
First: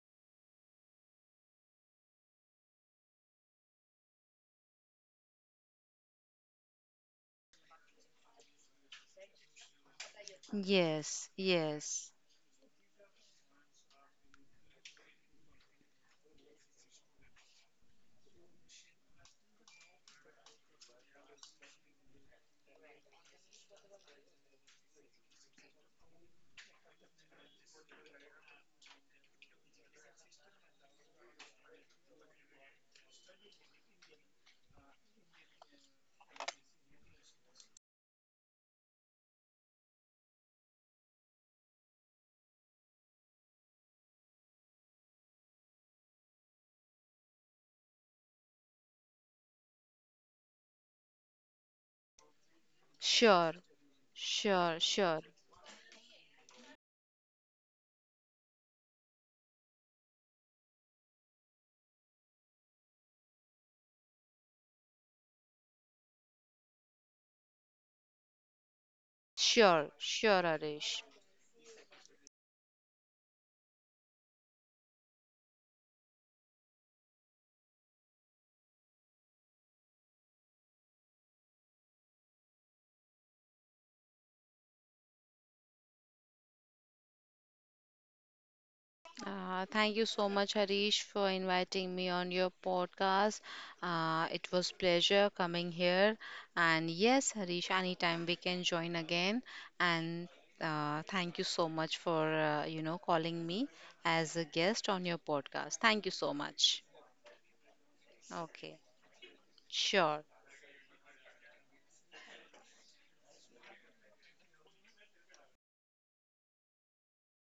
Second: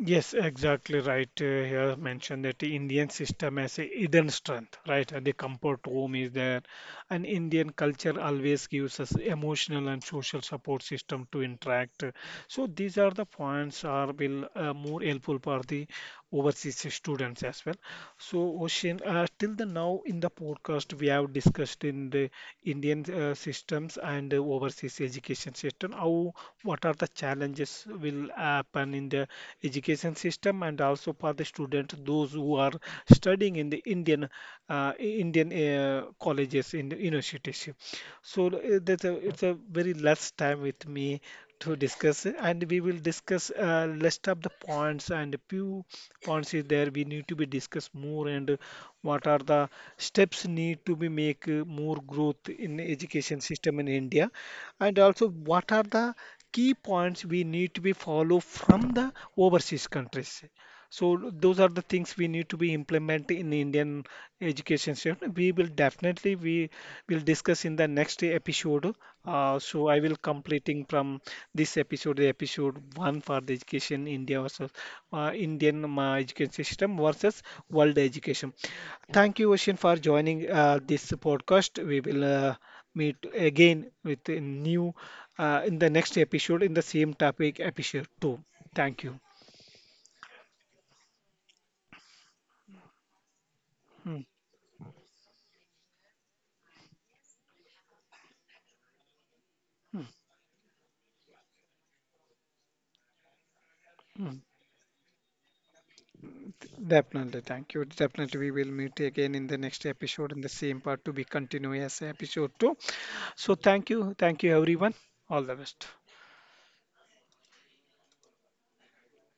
[SPEAKER 1] Yes, exactly right. Here mentioned that the Indian system has a hidden strength, right? The comfort home is there, and Indian culture always gives us emotional and social support system
[SPEAKER 2] Yes,
[SPEAKER 1] to interact.
[SPEAKER 2] yes.
[SPEAKER 1] So these are the points are will more helpful for the overseas students as well. So Ocean, till the now in the podcast we have discussed in the Indian systems and the overseas education system how what are the challenges will happen in the education system and also for the students those who are studying in the Indian colleges in the universities. So that's a, it's a very less time with me to discuss and we will discuss list of the points and few points is there we need to be discussed more and what are the steps need to be make more growth in education
[SPEAKER 2] Sure,
[SPEAKER 1] system in India
[SPEAKER 2] sure,
[SPEAKER 1] and
[SPEAKER 2] sure,
[SPEAKER 1] also what are the key points we need to be follow from the overseas countries. So those are the things we need to be implement in the Indian education system. We will definitely we will discuss in the next episode. So
[SPEAKER 2] sure,
[SPEAKER 1] I will
[SPEAKER 2] sure,
[SPEAKER 1] completing
[SPEAKER 2] Arish.
[SPEAKER 1] from this episode, the episode one for the education India versus Indian education system versus world education. Thank you, Ocean, for joining this podcast. We will. Uh, meet again with a new in the next episode in the same topic, episode 2. Thank you.
[SPEAKER 2] Thank you so much, Harish, for inviting me on your podcast.
[SPEAKER 1] Mm,
[SPEAKER 2] It was pleasure coming here. And yes, Harish, anytime we can join again. And thank you so much for, you know, calling me as
[SPEAKER 1] mm.
[SPEAKER 2] a guest on your podcast. Thank you so much.
[SPEAKER 1] Definitely, thank you. Definitely, we will
[SPEAKER 2] Okay,
[SPEAKER 1] meet again in the next
[SPEAKER 2] sure.
[SPEAKER 1] episode in the same part to be continuous, episode two. So, thank you, everyone. All the best.